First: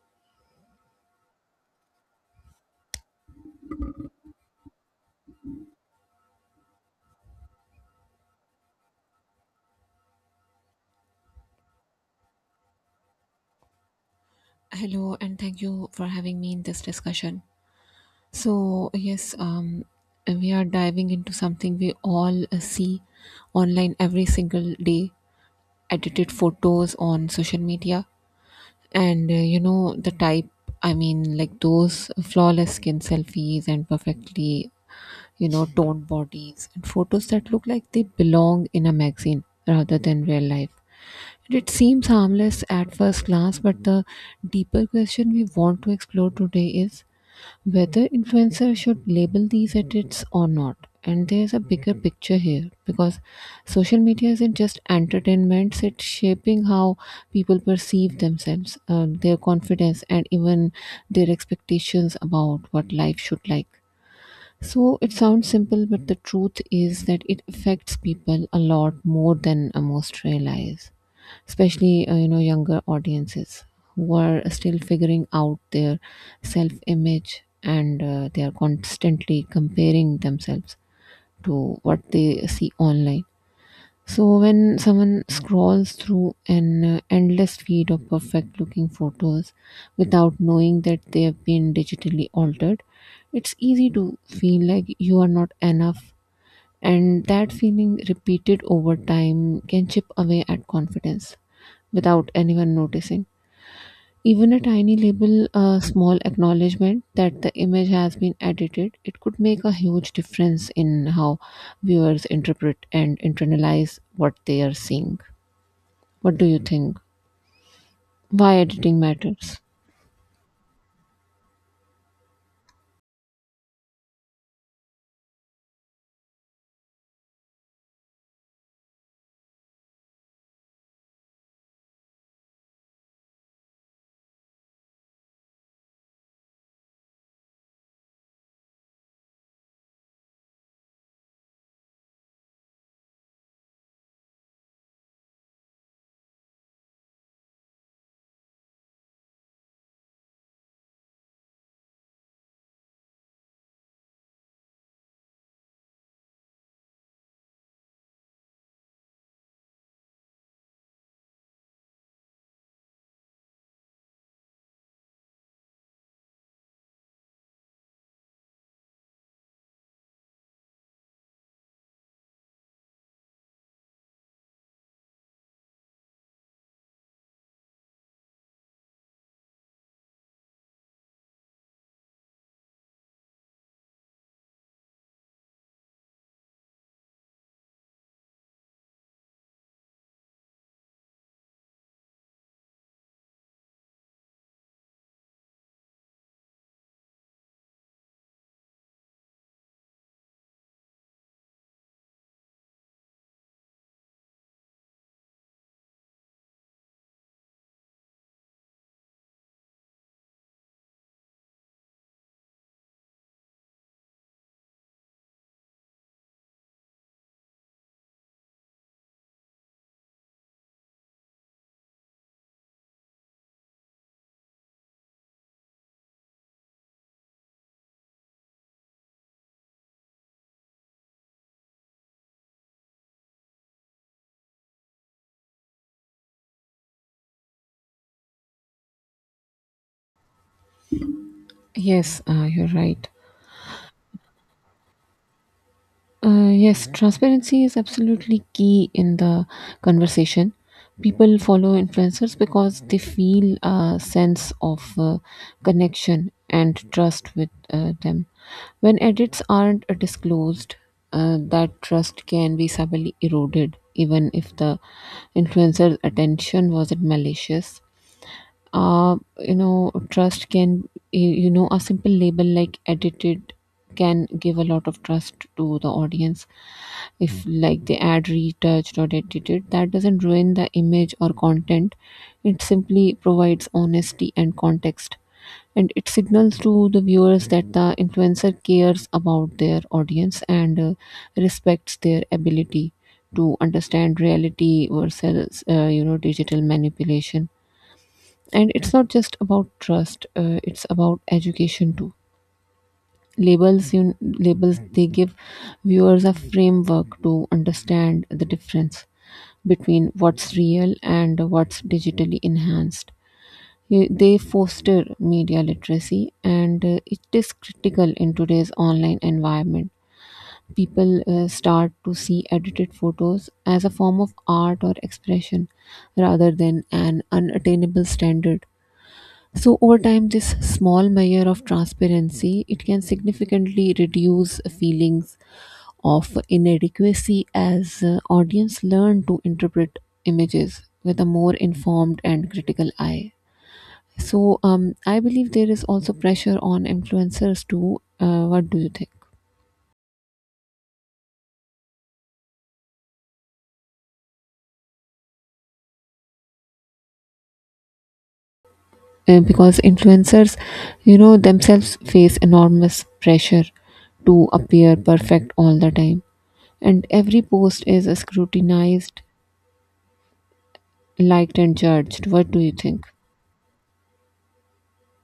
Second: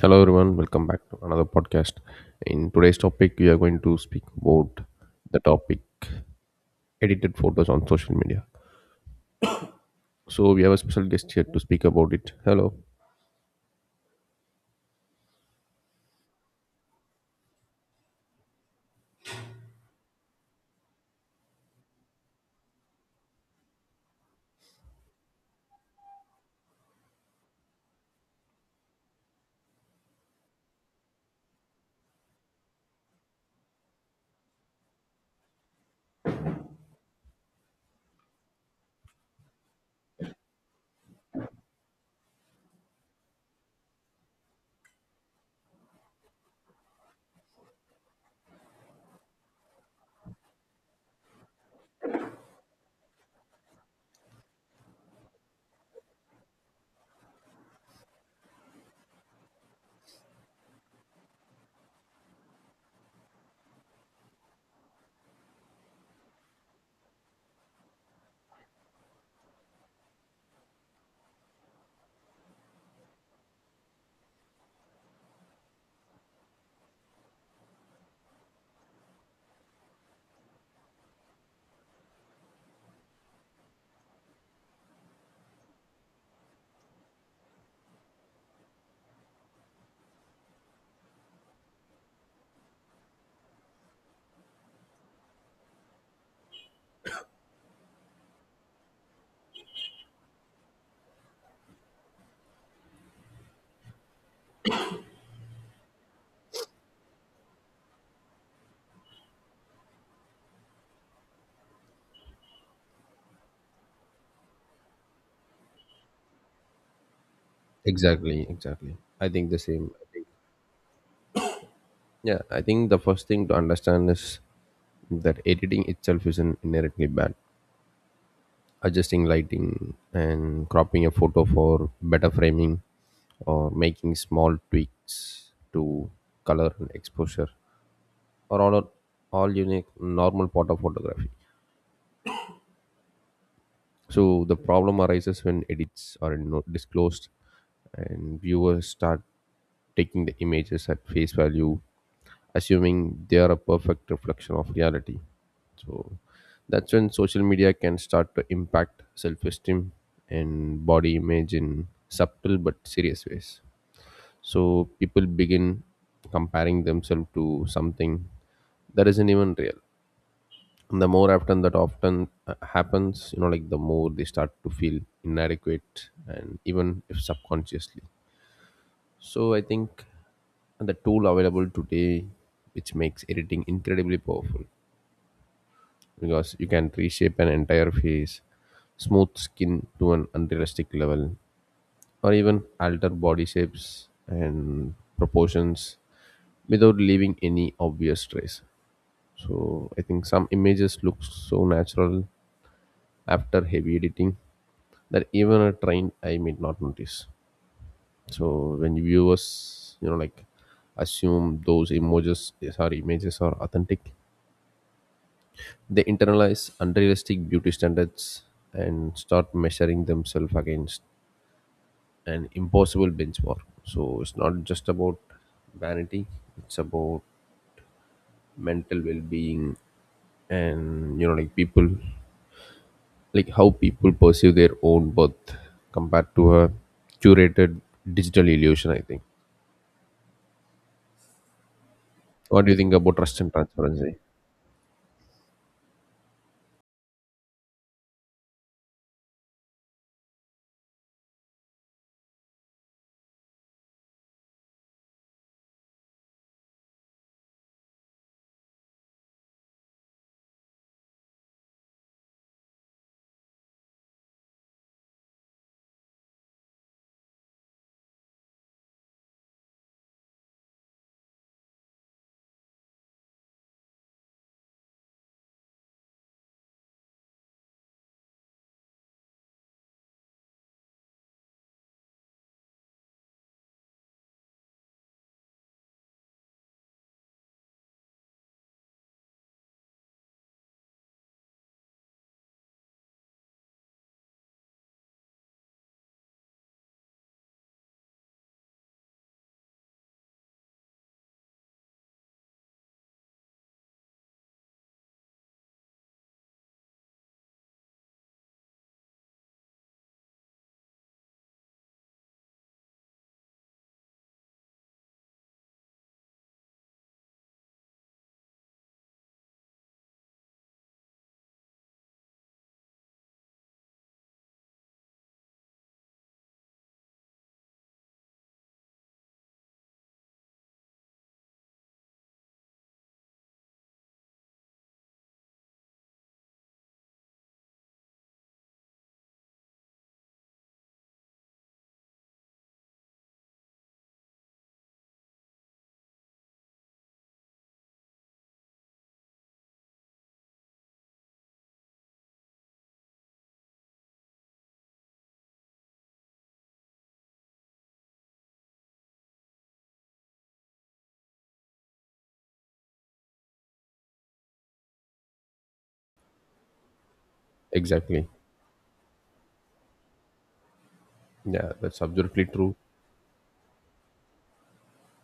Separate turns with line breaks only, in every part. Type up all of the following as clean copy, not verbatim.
Hello everyone, welcome back to another podcast. In today's topic, we are going to speak about the topic edited photos on social media. So we have a special guest here to speak about it. Hello.
Hello, and thank you for having me in this discussion. So yes, we are diving into something we all see online every single day, edited photos on social media. And you know, the type, I mean, like those flawless skin selfies and perfectly, toned bodies, and photos that look like they belong in a magazine rather than real life. It seems harmless at first glance, but the deeper question we want to explore today is whether influencers should label these edits or not. And there's a bigger picture here because social media isn't just entertainment, it's shaping how people perceive themselves, their confidence, and even their expectations about what life should like. Yeah. So it sounds simple, but the truth is that it affects people a lot more than most realize, especially younger audiences who are still figuring out their self-image, and they are constantly comparing themselves to what they see online. So when someone scrolls through an endless feed of perfect looking photos without knowing that they have been digitally altered, it's easy to feel like you are not enough, and that feeling repeated over time can chip away at confidence without anyone noticing. Even a tiny label, a small acknowledgement that the image has been edited, it could make a huge difference in how viewers interpret and internalize what they are seeing. What do you think?
Exactly,
Why
exactly.
editing
I think the
matters?
same. I think the first thing to understand is that editing itself isn't inherently bad. Adjusting lighting and cropping a photo for better framing or making small tweaks to color and exposure or all unique normal part of photography. So the problem arises when edits are not disclosed and viewers start taking the images at face value, assuming they are a perfect reflection of reality. So that's when social media can start to impact self esteem and body image in subtle but serious ways. So people begin comparing themselves to something that isn't even real. And the more often that often happens, the more they start to feel inadequate and even if subconsciously. So I think the tool available today, which makes editing incredibly powerful because you can reshape an entire face, smooth skin to an unrealistic level, or even alter body shapes and proportions without leaving any obvious trace. So I think some images look so natural after heavy editing that even a train I may not notice. So when viewers, assume those images are authentic, they internalize unrealistic beauty standards and start measuring themselves against an impossible benchmark. So it's not just about vanity; it's about mental well-being and people like how people perceive their own worth compared to a curated digital illusion I think.
Yes,
What
you're
do you think
right.
about trust and transparency?
Yes, transparency is absolutely key in the conversation. People follow influencers because they feel a sense of connection and trust with them. When edits aren't disclosed, that trust can be subtly eroded, even if the influencer's attention wasn't malicious. You know trust can you you know A simple label like edited can give a lot of trust to the audience. If like they add retouched or edited, that doesn't ruin the image or content. It simply provides honesty and context, and it signals to the viewers that the influencer cares about their audience and respects their ability to understand reality versus digital manipulation. And it's not just about trust, it's about education too. Labels they give viewers a framework to understand the difference between what's real and what's digitally enhanced. They foster media literacy, and it is critical in today's online environment. People start to see edited photos as a form of art or expression rather than an unattainable standard. So over time, this small measure of transparency it can significantly reduce feelings of inadequacy as audience learn to interpret images with a more informed and critical eye. So I believe there is also pressure on influencers too. What do you think? Because influencers, themselves face enormous pressure to appear perfect all the time, and every post is
Exactly.
scrutinized, liked,
Yeah,
and
that's
judged.
absolutely
What do you
true.
think?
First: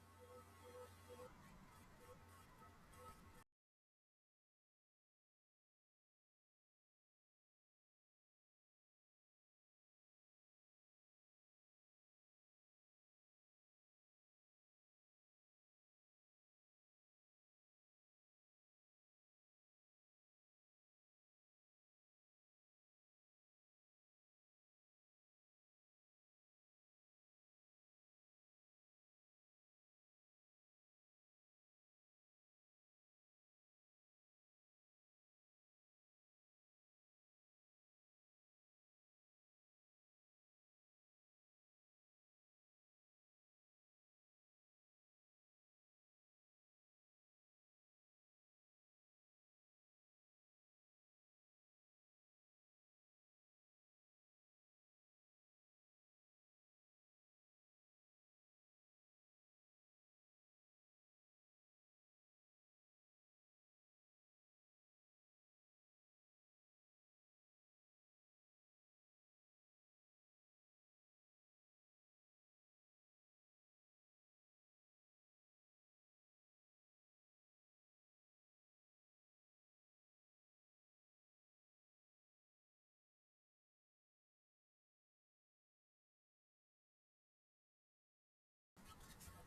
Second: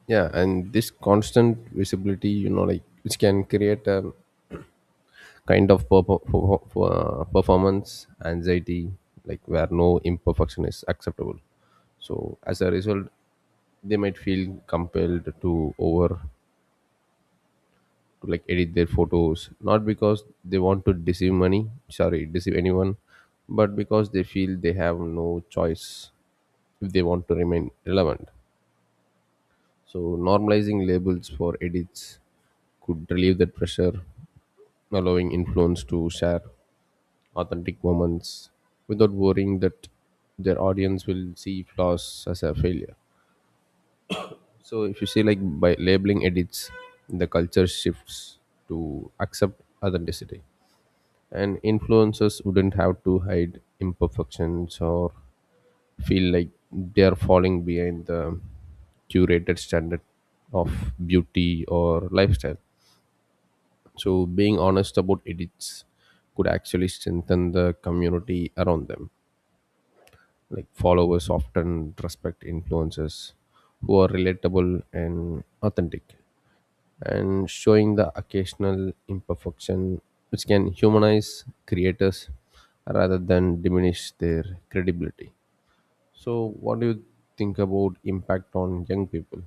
Yeah, and this constant visibility, which can create a kind of performance anxiety, like where no imperfection is acceptable. So as a result, they might feel compelled to over to like edit their photos not because they want to deceive money sorry deceive anyone, but because they feel they have no choice if they want to remain relevant. So normalizing labels for edits could relieve that pressure, allowing influencers to share authentic moments without worrying that their audience will see flaws as a failure. So if you see, like by labeling edits, the culture shifts to accept authenticity, and influencers wouldn't have to hide imperfections or feel like they're falling behind the curated standard of beauty or lifestyle. So being honest about edits could actually strengthen the community around them, like followers often respect influencers who are relatable and authentic, and showing the occasional imperfection, which can humanize creators rather than diminish their credibility. So, what do you think about impact on young people?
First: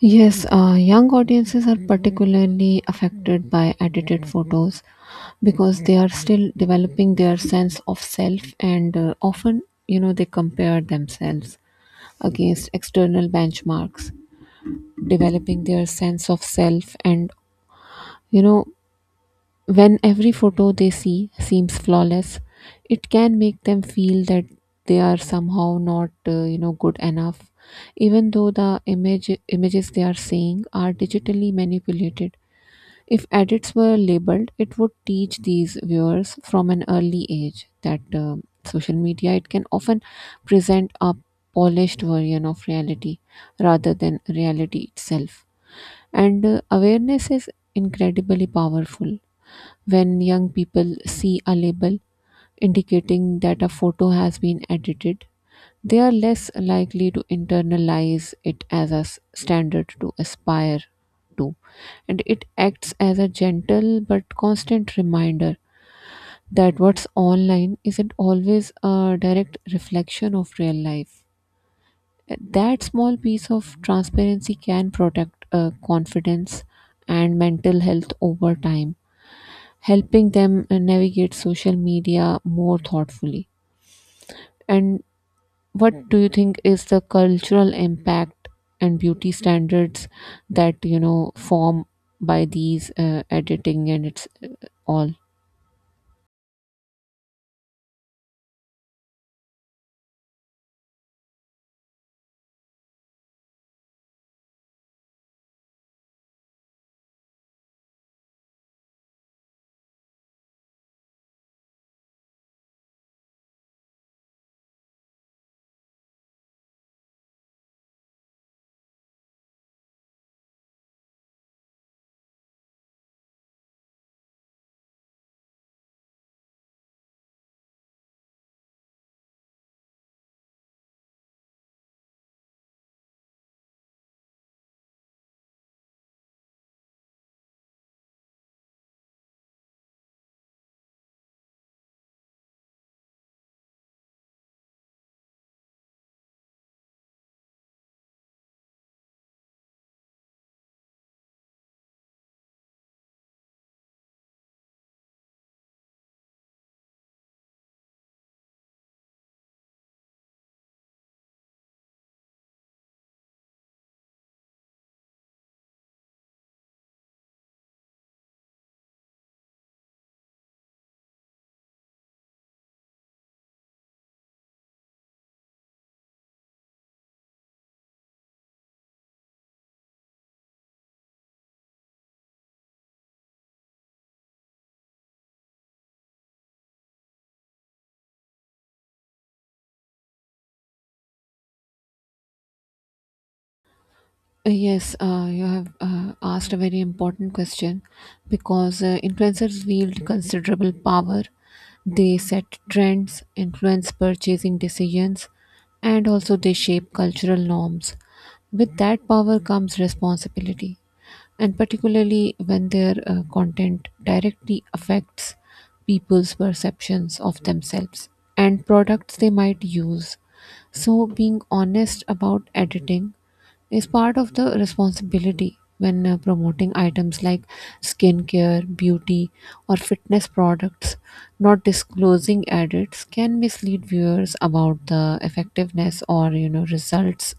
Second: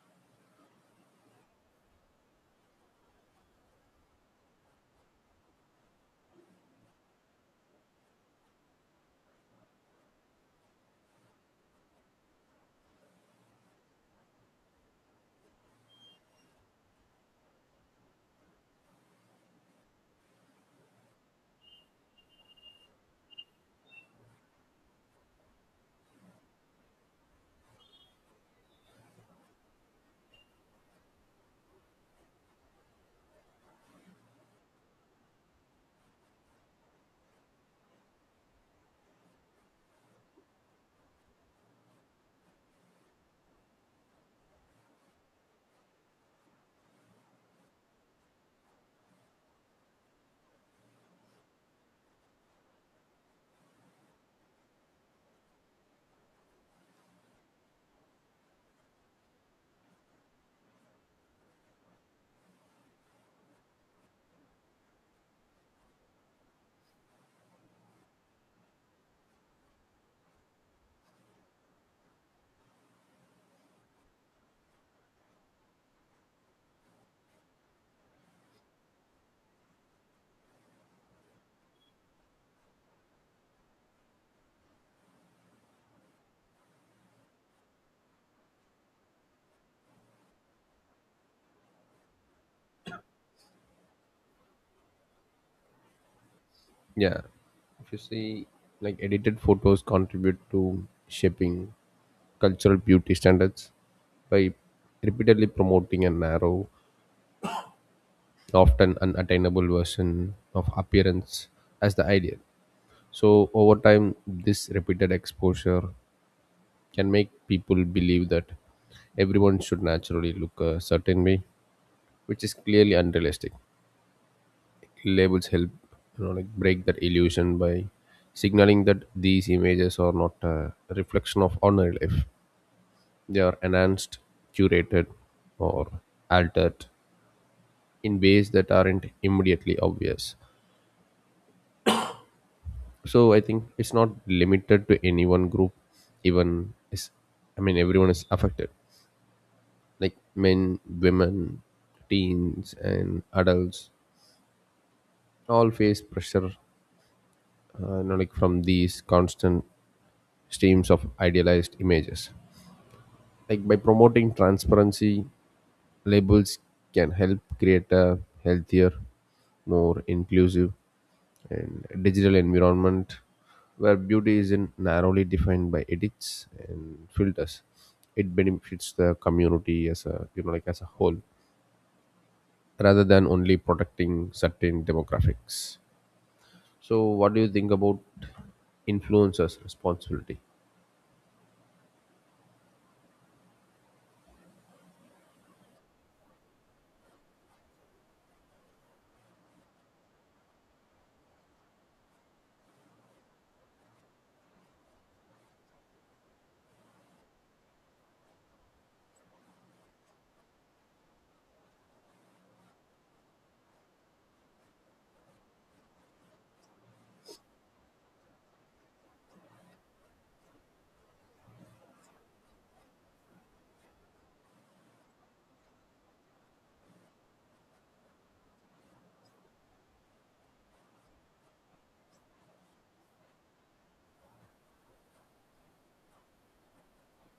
Yes, young audiences are particularly affected by edited photos because they are still developing their sense of self, and often, they compare themselves against external benchmarks, developing their sense of self and, you know, when every photo they see seems flawless, it can make them feel that they are somehow not, good enough, even though images they are seeing are digitally manipulated. If edits were labeled, it would teach these viewers from an early age that social media it can often present a polished version of reality rather than reality itself. And awareness is incredibly powerful. When young people see a label indicating that a photo has been edited, they are less likely to internalize it as a standard to aspire to. And it acts as a gentle but constant reminder that what's online isn't always a direct reflection of real life. That small piece of transparency can protect confidence and mental health over time, helping them navigate social media more thoughtfully. And what do you think is the cultural impact and beauty standards that form by these editing and it's all?
Yeah, if you see, like edited photos contribute to shaping cultural beauty standards by repeatedly promoting a narrow, often unattainable version of appearance as the ideal. So, over time, this repeated exposure can make people believe that everyone should naturally look a certain way, which is clearly unrealistic. Labels help, break that illusion by signaling that these images are not a reflection of ordinary life. They are enhanced, curated, or altered in ways that aren't immediately obvious. So I think it's not limited to any one group. Even is, I mean, everyone is affected. Like men, women, teens, and adults all face pressure, from these constant streams of idealized images. Like by promoting transparency, labels can help create a healthier, more inclusive, and digital environment where beauty isn't narrowly defined by edits and filters. It benefits the community as a as a whole, rather than only protecting certain demographics. So, what do you think about influencers' responsibility?
Yes, you have asked a very important question, because influencers wield considerable power. They set trends, influence purchasing decisions, and also they shape cultural norms. With that power comes responsibility, and particularly when their content directly affects people's perceptions of themselves and products they might use. So, being honest about editing is part of the responsibility when promoting items like skincare, beauty, or fitness products. Not disclosing edits can mislead viewers about the effectiveness or results,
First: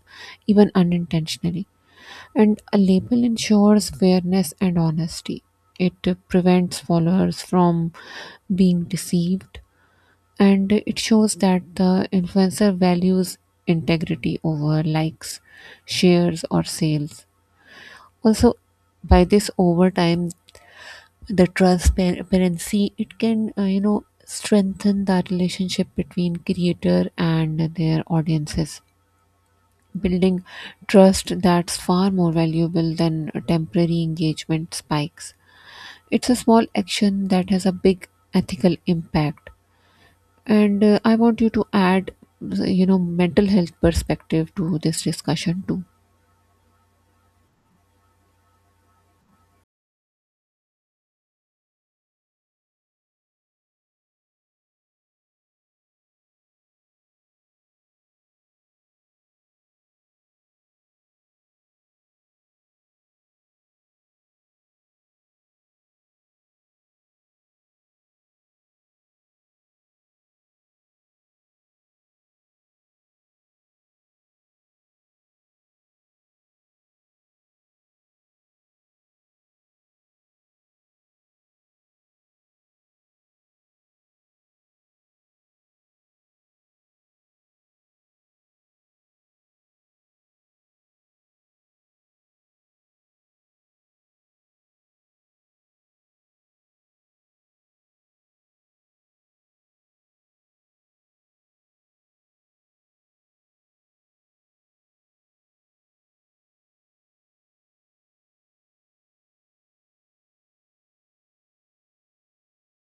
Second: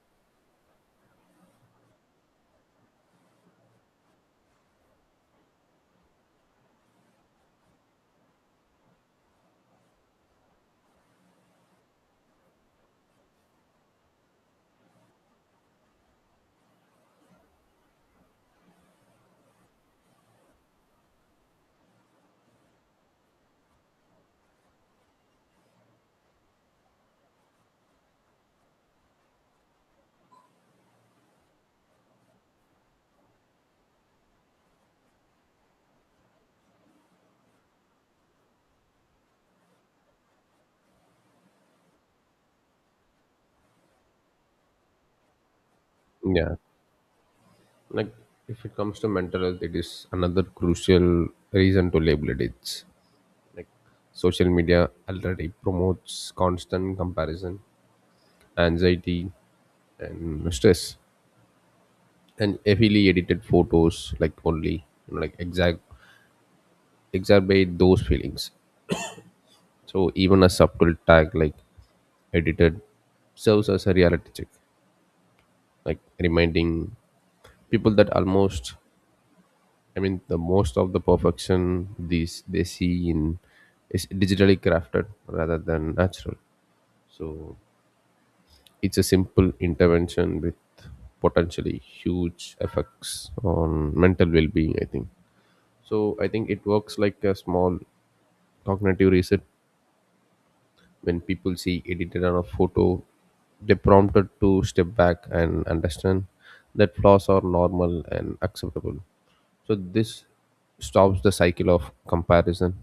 even unintentionally. And a label ensures fairness and honesty. It prevents followers from being deceived, and it shows that the influencer values integrity over likes, shares, or sales. Also, by this over time, the transparency it can strengthen the relationship between creator and their audiences, building trust that's far more valuable than temporary engagement spikes. It's a small action that has a big ethical impact. And I want you to add mental health perspective to this discussion too.
Yeah, like if it comes to mental health, it is another crucial reason to label it. It's like social media already promotes constant comparison, anxiety, and stress, and heavily edited photos like only exact exacerbate those feelings. So even a subtle tag like edited serves as a reality check, like reminding people that almost I mean the most of the perfection these they see in is digitally crafted rather than natural. So it's a simple intervention with potentially huge effects on mental well-being I think. So I think it works like a small cognitive reset. When people see edited on a photo, they prompted to step back and understand that flaws are normal and acceptable. So this stops the cycle of comparison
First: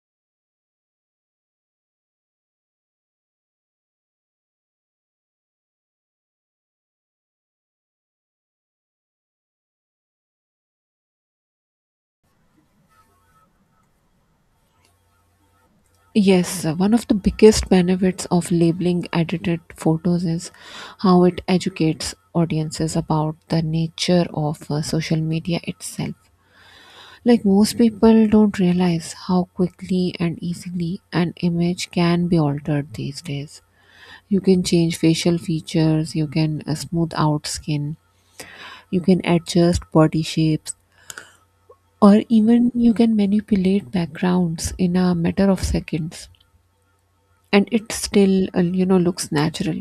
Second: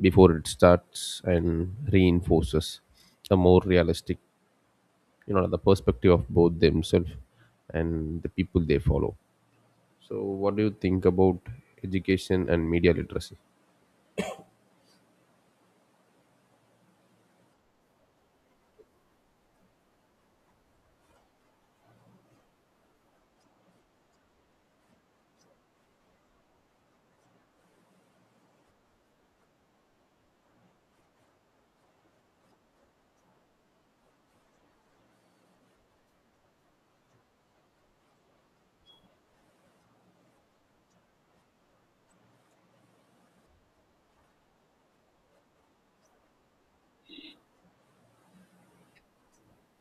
before it starts and reinforces a more realistic, the perspective of both themselves and the people they follow. So what do you think about education and media literacy?
Yes, one of the biggest benefits of labeling edited photos is how it educates audiences about the nature of social media itself. Like most people don't realize how quickly and easily an image can be altered these days. You can change facial features, you can smooth out skin, you can adjust body shapes, or even you can manipulate backgrounds in a matter of seconds, and it still looks natural.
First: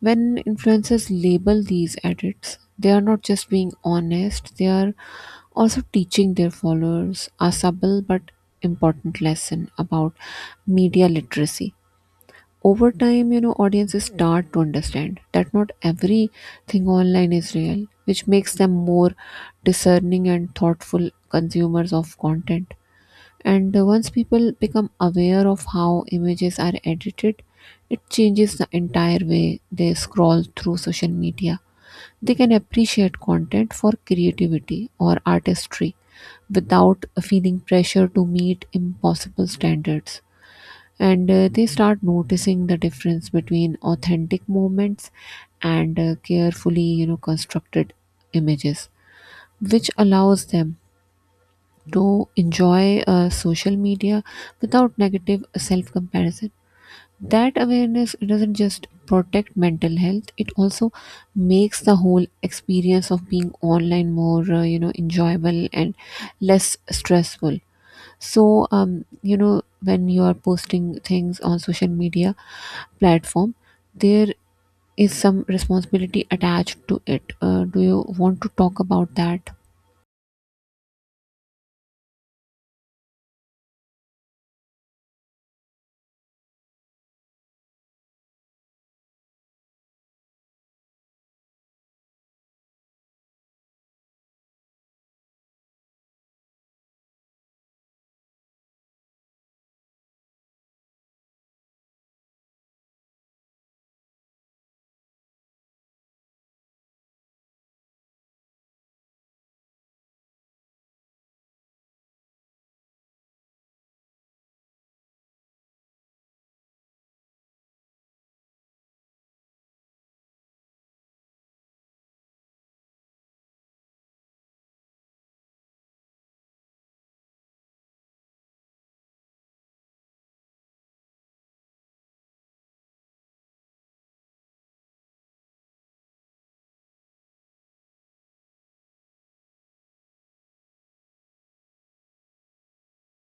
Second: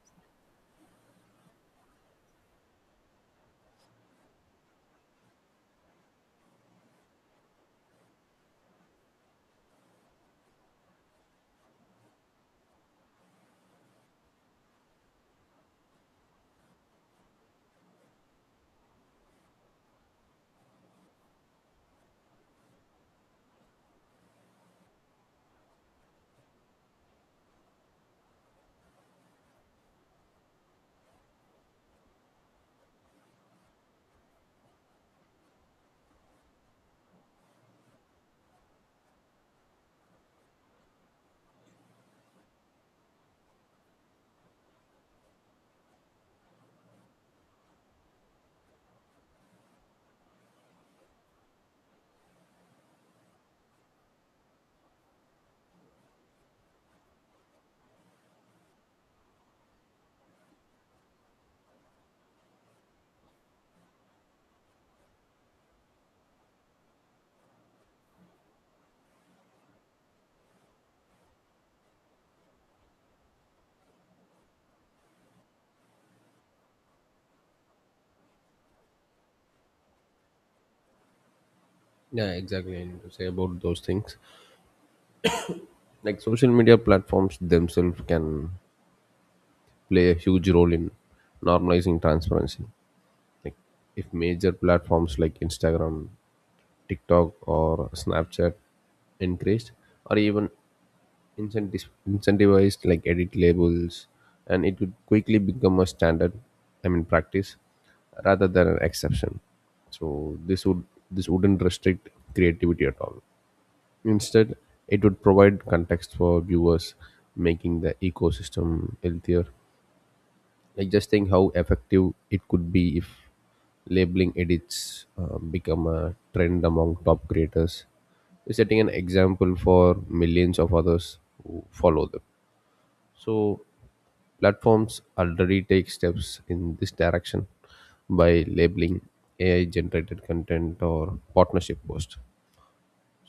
When influencers label these edits, they are not just being honest, they are also teaching their followers a subtle but important lesson about media literacy. Over time, audiences start to understand that not everything online is real, which makes them more discerning and thoughtful consumers of content. And once people become aware of how images are edited, it changes the entire way they scroll through social media. They can appreciate content for creativity or artistry without feeling pressure to meet impossible standards. And they start noticing the difference between authentic moments and carefully, constructed images, which allows them to enjoy social media without negative self comparison. That awareness doesn't just protect mental health, it also makes the whole experience of being online more enjoyable and less stressful. So when you are posting things on social media platform, there is some responsibility attached to it. Do you want to talk about that?
Yeah, exactly, I need to say about those things. Like social media platforms themselves can play a huge role in normalizing transparency. Like if major platforms like Instagram, TikTok, or Snapchat encouraged or even incentivized like edit labels, and it would quickly become a standard. I mean practice rather than an exception. So this wouldn't restrict creativity at all. Instead, it would provide context for viewers, making the ecosystem healthier, like just think how effective it could be if labeling edits become a trend among top creators, setting an example for millions of others who follow them. So platforms already take steps in this direction by labeling AI generated content or partnership post.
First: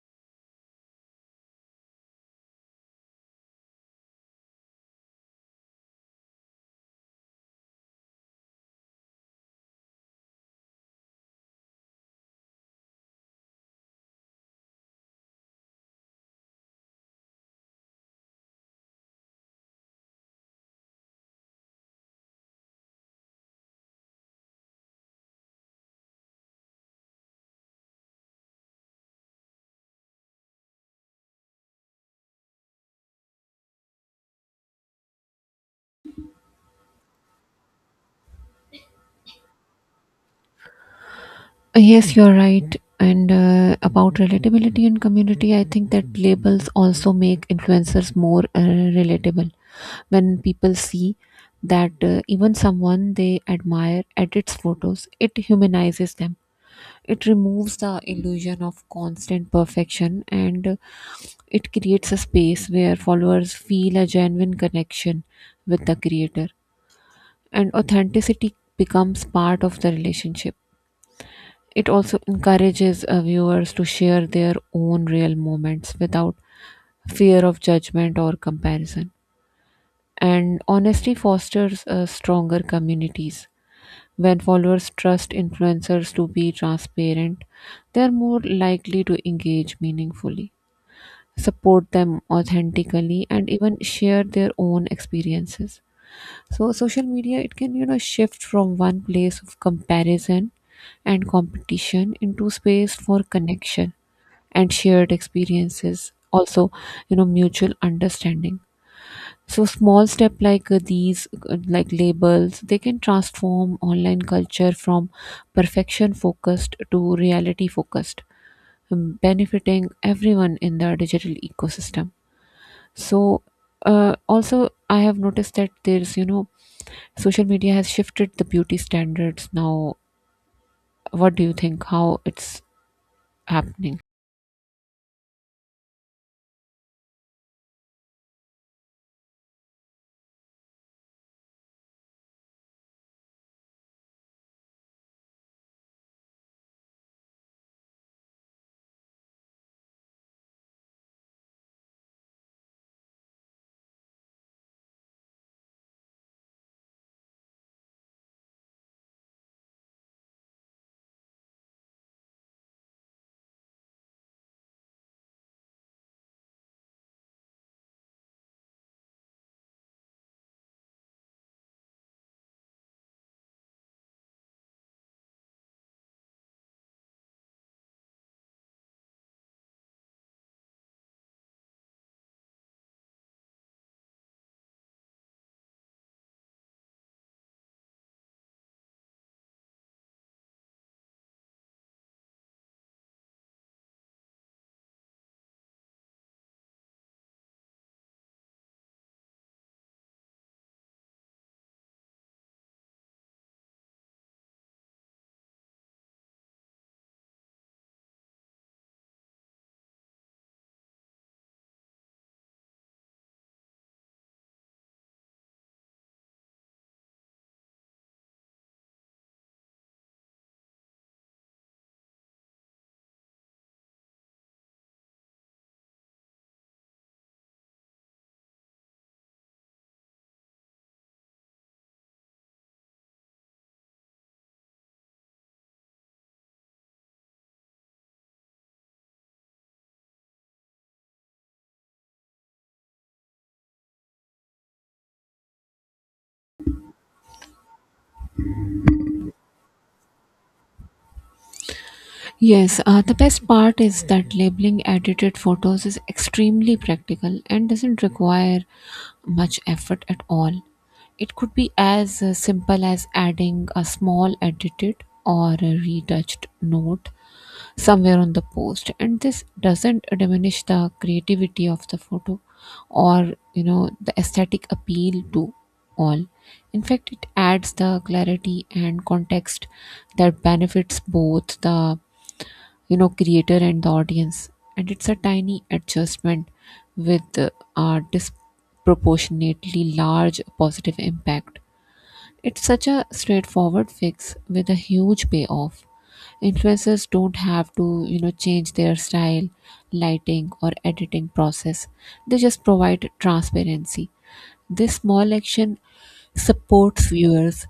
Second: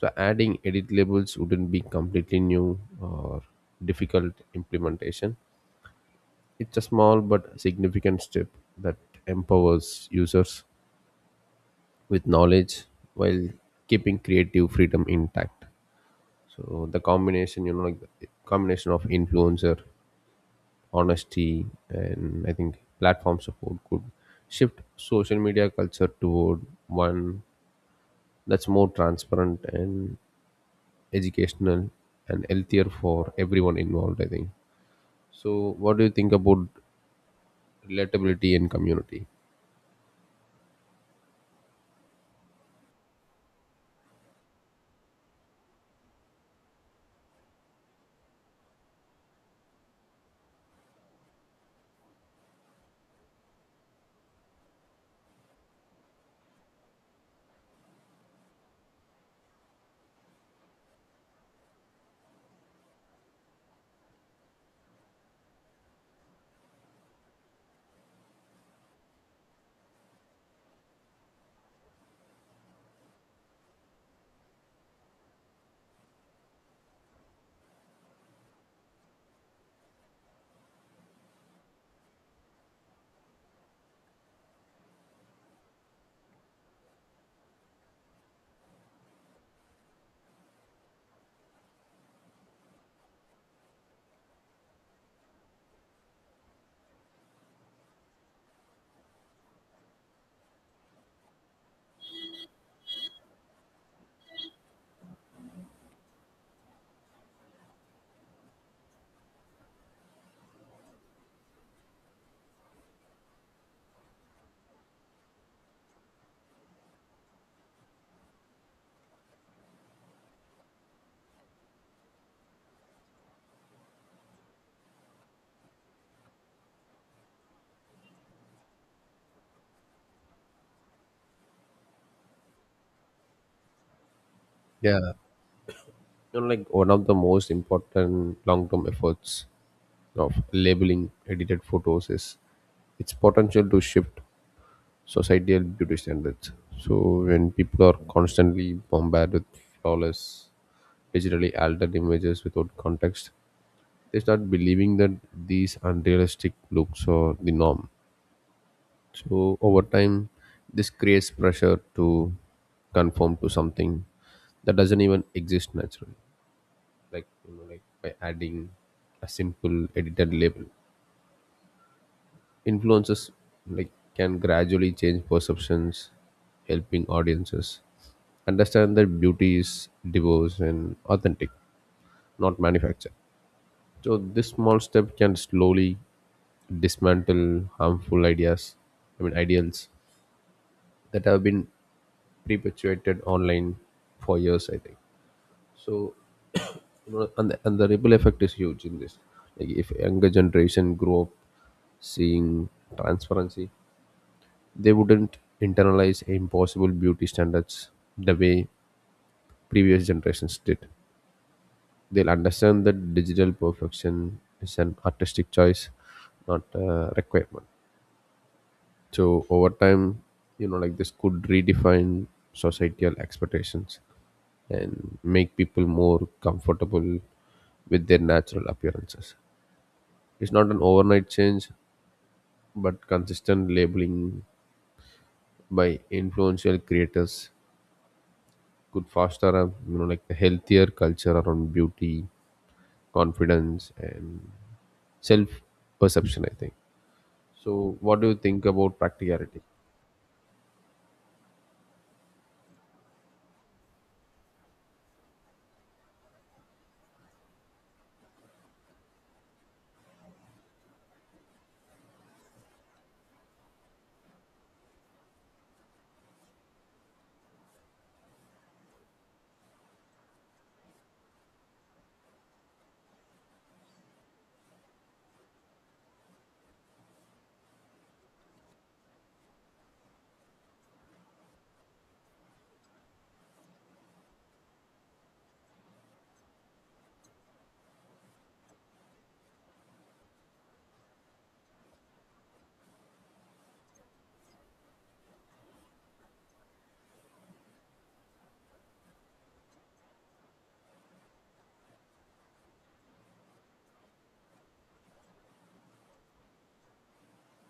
So adding edit labels wouldn't be completely new or difficult implementation. It's a small but significant step that empowers users with knowledge while keeping creative freedom intact. So the combination, you know, like the combination of influencer honesty and I think platform support could shift social media culture toward one that's more transparent and educational and healthier for everyone involved. I think. So what do you think about relatability and community?
Yes, you're right. And about relatability and community, I think that labels also make influencers more relatable. When people see that even someone they admire edits photos, it humanizes them. It removes the illusion of constant perfection, and it creates a space where followers feel a genuine connection with the creator. And authenticity becomes part of the relationship. It also encourages viewers to share their own real moments without fear of judgment or comparison. And honesty fosters stronger communities. When followers trust influencers to be transparent, they are more likely to engage meaningfully, support them authentically, and even share their own experiences. So social media it can shift from one place of comparison and competition into space for connection and shared experiences, also mutual understanding. So small step like these like labels they can transform online culture from perfection focused to reality focused, benefiting everyone in the digital ecosystem. So, also, I have noticed that there's, social media has shifted the beauty standards now. What do you think? How it's happening?
Yeah, one of the most important long-term efforts of labeling edited photos is its potential to shift societal beauty standards. So when people are constantly bombarded with flawless, digitally altered images without context, they start believing that these unrealistic looks are the norm. So over time, this creates pressure to conform to something that doesn't even exist naturally, like by adding a simple edited label, influences like can gradually change perceptions, helping audiences understand that beauty is diverse and authentic, not manufactured. So this small step can slowly dismantle harmful ideas I mean ideals that have been perpetuated online for years I think. So, you know, and the ripple effect is huge in this. Like if younger generation grow up seeing transparency, they wouldn't internalize impossible beauty standards the way previous generations did. They'll understand that digital perfection is an artistic choice, not a requirement. So over time, this could redefine societal expectations and make people more comfortable with their natural appearances. It's not an overnight change, but consistent labeling by influential creators could foster a a healthier culture around beauty, confidence, and self perception. I think. So, what do you think about practicality?
Yes, the best part is that labeling edited photos is extremely practical and doesn't require much effort at all. It could be as simple as adding a small edited or a retouched note somewhere on the post, and this doesn't diminish the creativity of the photo or the aesthetic appeal to all. In fact, it adds the clarity and context that benefits both the creator and the audience. And it's a tiny adjustment with a disproportionately large positive impact. It's such a straightforward fix with a huge payoff. Influencers don't have to, change their style, lighting, or editing process. They just provide transparency. This small action supports viewers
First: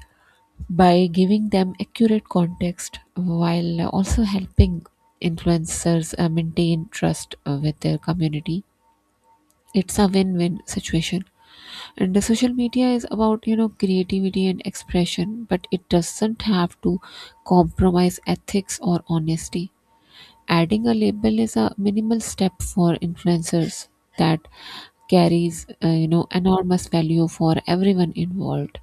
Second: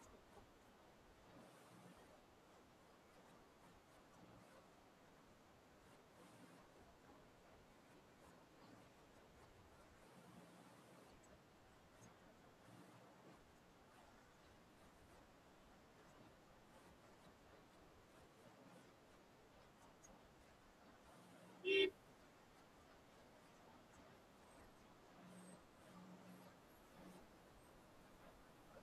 by giving them accurate context, while also helping influencers maintain trust with their community. It's a win win situation, and the social media is about creativity and expression, but it doesn't have to compromise ethics or honesty. Adding a label is a minimal step for influencers that carries enormous value for everyone involved.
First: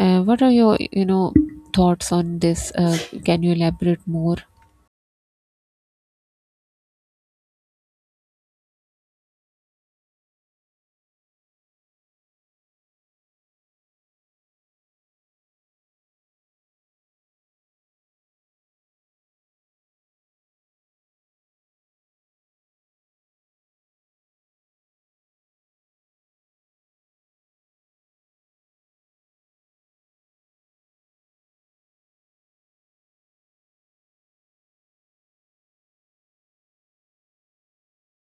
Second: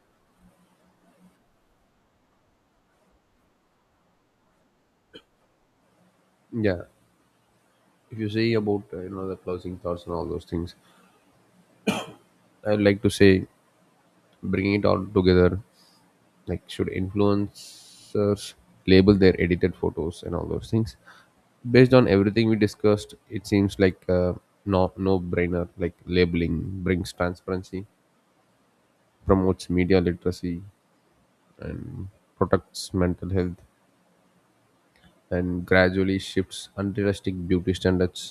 What are your thoughts on this? Can you elaborate more?
Yeah, if you say about the closing thoughts and all those things, I'd like to say bringing it all together. Like should influencers label their edited photos and all those things? Based on everything we discussed, it seems like no, no brainer. Like labeling brings transparency, promotes media literacy, and protects mental health, and gradually shifts unrealistic beauty standards.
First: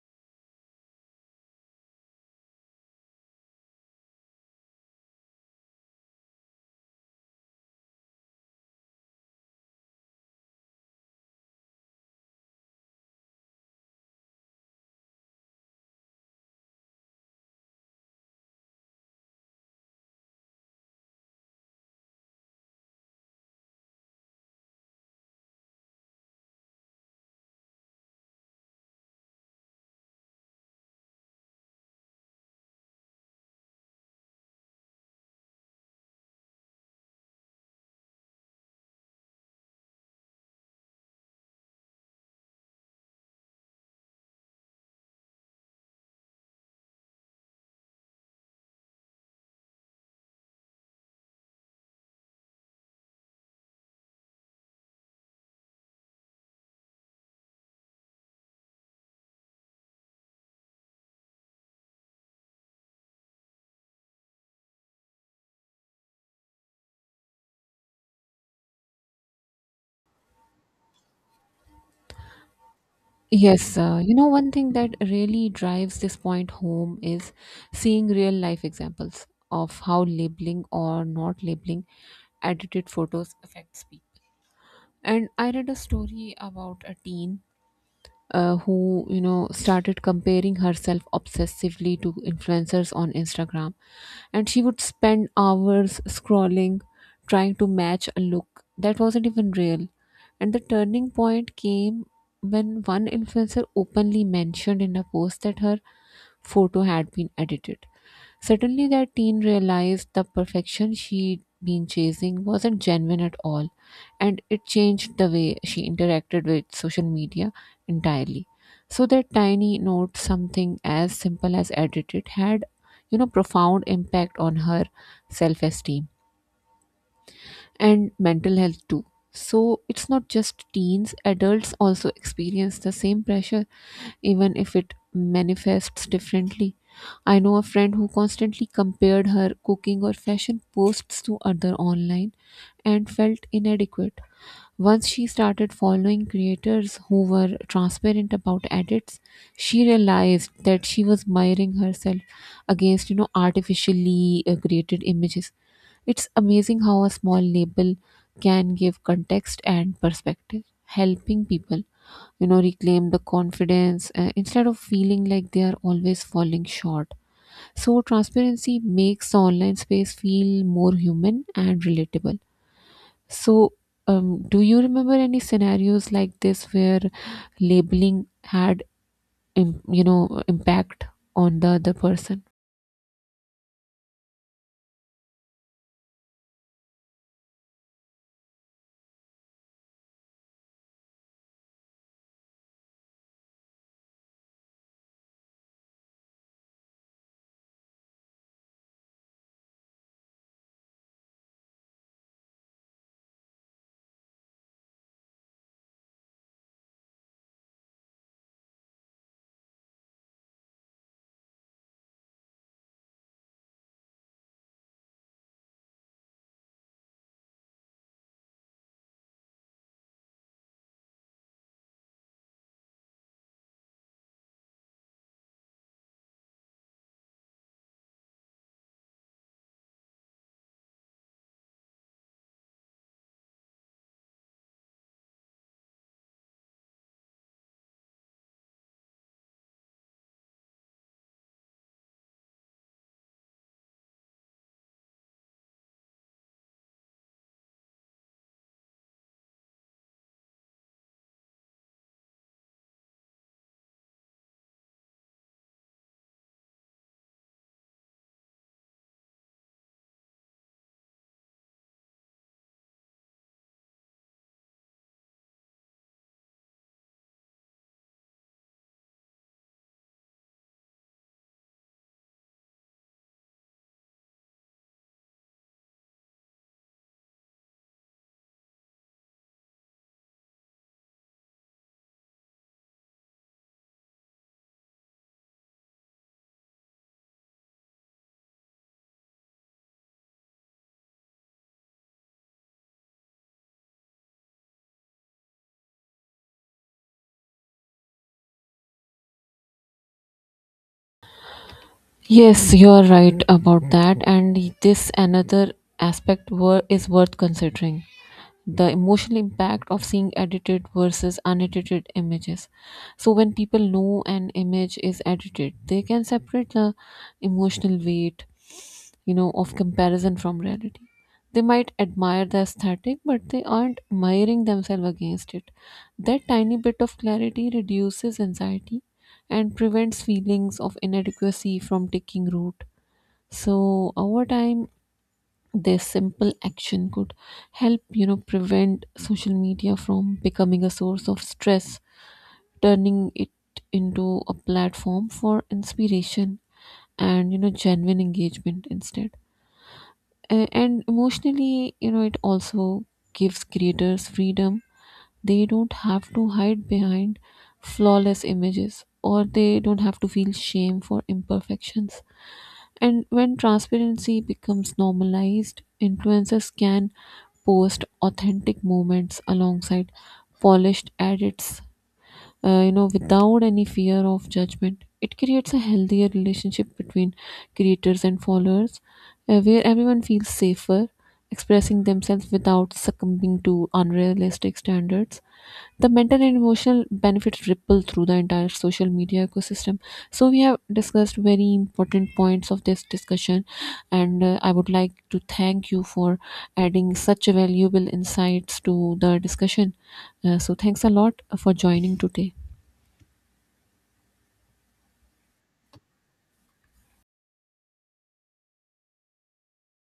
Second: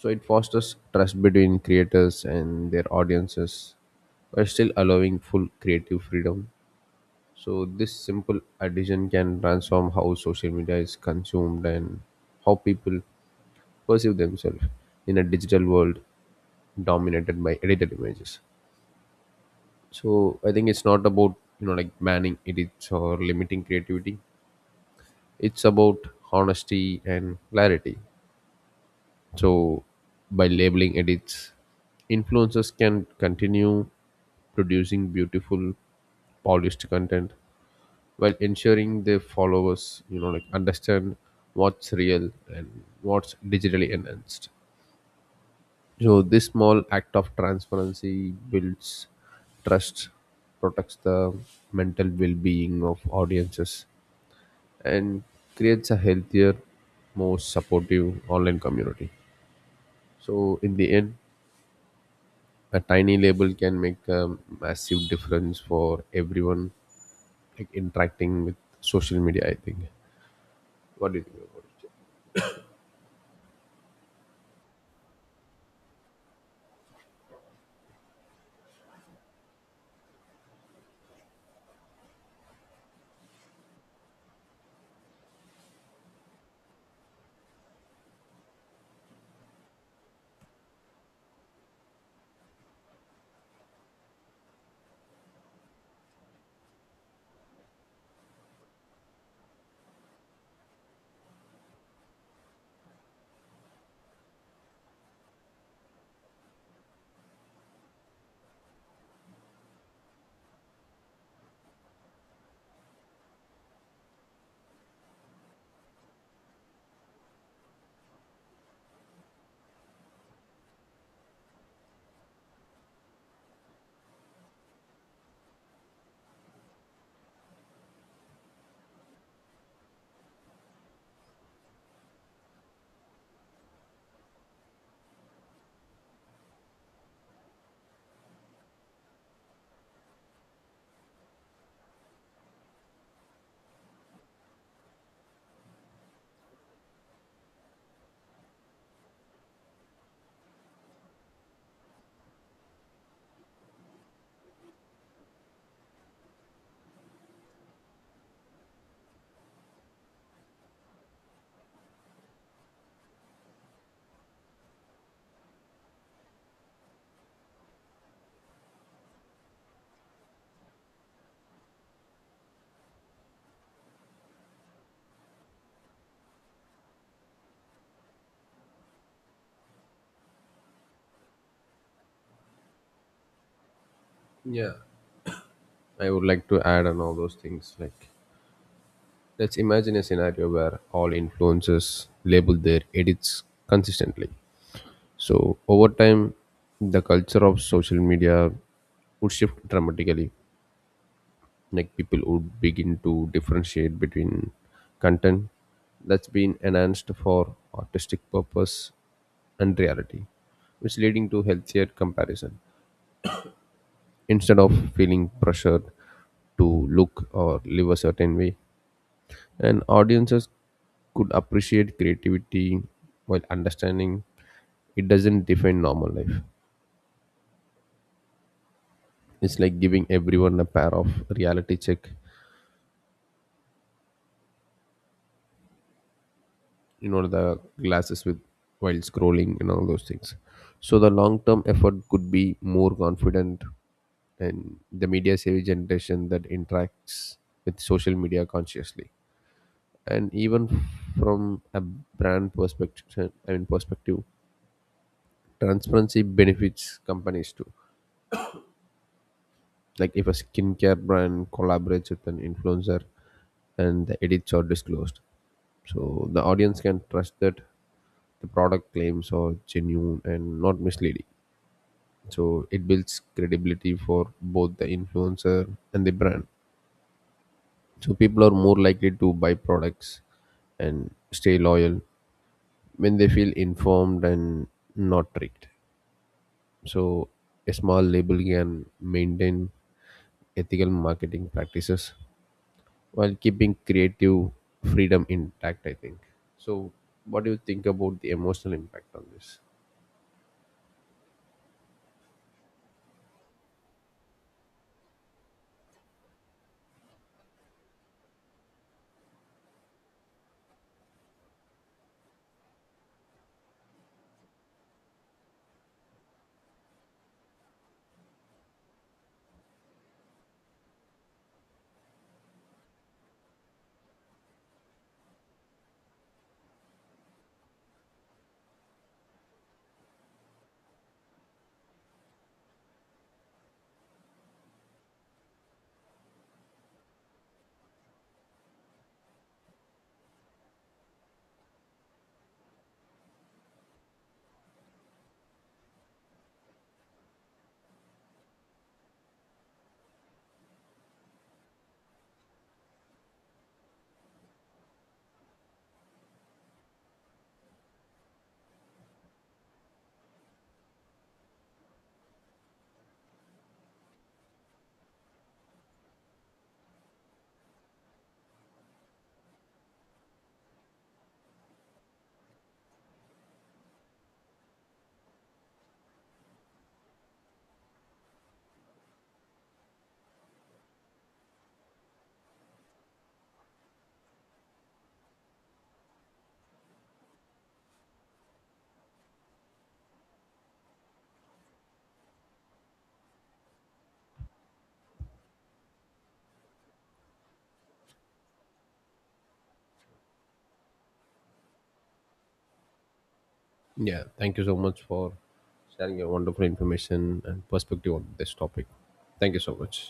So it fosters trust between creators and their audiences while still allowing full creative freedom. So this simple addition can transform how social media is consumed and how people perceive themselves in a digital world dominated by edited images. So I think it's not about banning edits or limiting creativity. It's about honesty and clarity. So by labeling edits, influencers can continue producing beautiful, polished content while ensuring their followers understand what's real and what's digitally enhanced. So this small act of transparency builds trust, protects the mental well-being of audiences, and creates a healthier, more supportive online community. So in the end, a tiny label can make a massive difference for everyone like interacting with social media I think. What do you think about
Yes, one thing that really drives this point home is seeing real life examples of how labeling or not labeling edited photos affects people. And I read a story about a teen who started comparing herself obsessively to influencers on Instagram, and she would spend hours scrolling, trying to match a look that wasn't even real. And the turning point came when one influencer openly mentioned in a post that her photo had been edited. Suddenly, that teen realized the perfection she'd been chasing wasn't genuine at all, and it changed the way she interacted with social media entirely. So, that tiny note, something as simple as edited, had profound impact on her self esteem and mental health too. So, it's not just teens, adults also experience the same pressure, even if it manifests differently. I know a friend who constantly compared her cooking or fashion posts to others online and felt inadequate. Once she started following creators who were transparent about edits, she realized that she was mirroring herself against, artificially created images. It's amazing how a small label can give context and perspective, helping people, reclaim the confidence instead of feeling like they are always falling short. So, transparency makes the online space feel more human and relatable. So, do you remember any scenarios like this where labeling had, impact on the other person?
it? Yeah, I would like to add on all those things. Like, let's imagine a scenario where all influencers label their edits consistently. So, over time, the culture of social media would shift dramatically. Like, people would begin to differentiate between content that's been enhanced for artistic purpose and reality, which leading to healthier comparison instead of feeling pressured to look or live a certain way. And audiences could appreciate creativity while understanding it doesn't define normal life. It's like giving everyone a pair of reality check, you know, the glasses with, while scrolling and all those things. So the long term effort could be more confident and the media savvy generation that interacts with social media consciously. And even from a brand perspective I mean perspective, transparency benefits companies too. Like if a skincare brand collaborates with an influencer and the edits are disclosed, so the audience can trust that the product claims are genuine and not misleading. So it builds credibility for both the influencer and the brand. So people are more likely to buy products and stay loyal when they feel informed and not tricked. So a small label can maintain ethical marketing practices while keeping creative freedom intact I think. So what do you think about the emotional impact on this?
Yes, you are right about that, and this another aspect is worth considering the emotional impact of seeing edited versus unedited images. So, when people know an image is edited, they can separate the emotional weight of comparison from reality. They might admire the aesthetic, but they aren't miring themselves against it. That tiny bit of clarity reduces anxiety and prevents feelings of inadequacy from taking root. So, over time, this simple action could help, prevent social media from becoming a source of stress, turning it into a platform for inspiration and, genuine engagement instead. And emotionally it also gives creators freedom. They don't have to hide behind flawless images, or they don't have to feel shame for imperfections. And when transparency becomes normalized, influencers can post authentic moments alongside polished edits, without any fear of judgment. It creates a healthier relationship between creators and followers, where everyone feels safer expressing themselves without succumbing to unrealistic standards. The mental and emotional benefits ripple through the entire social media ecosystem. So we have discussed very important points of this discussion, and I would like to thank you for adding such valuable insights to the discussion. So thanks a lot for joining today.
Yeah, thank you so much for sharing your wonderful information and perspective on this topic. Thank you so much.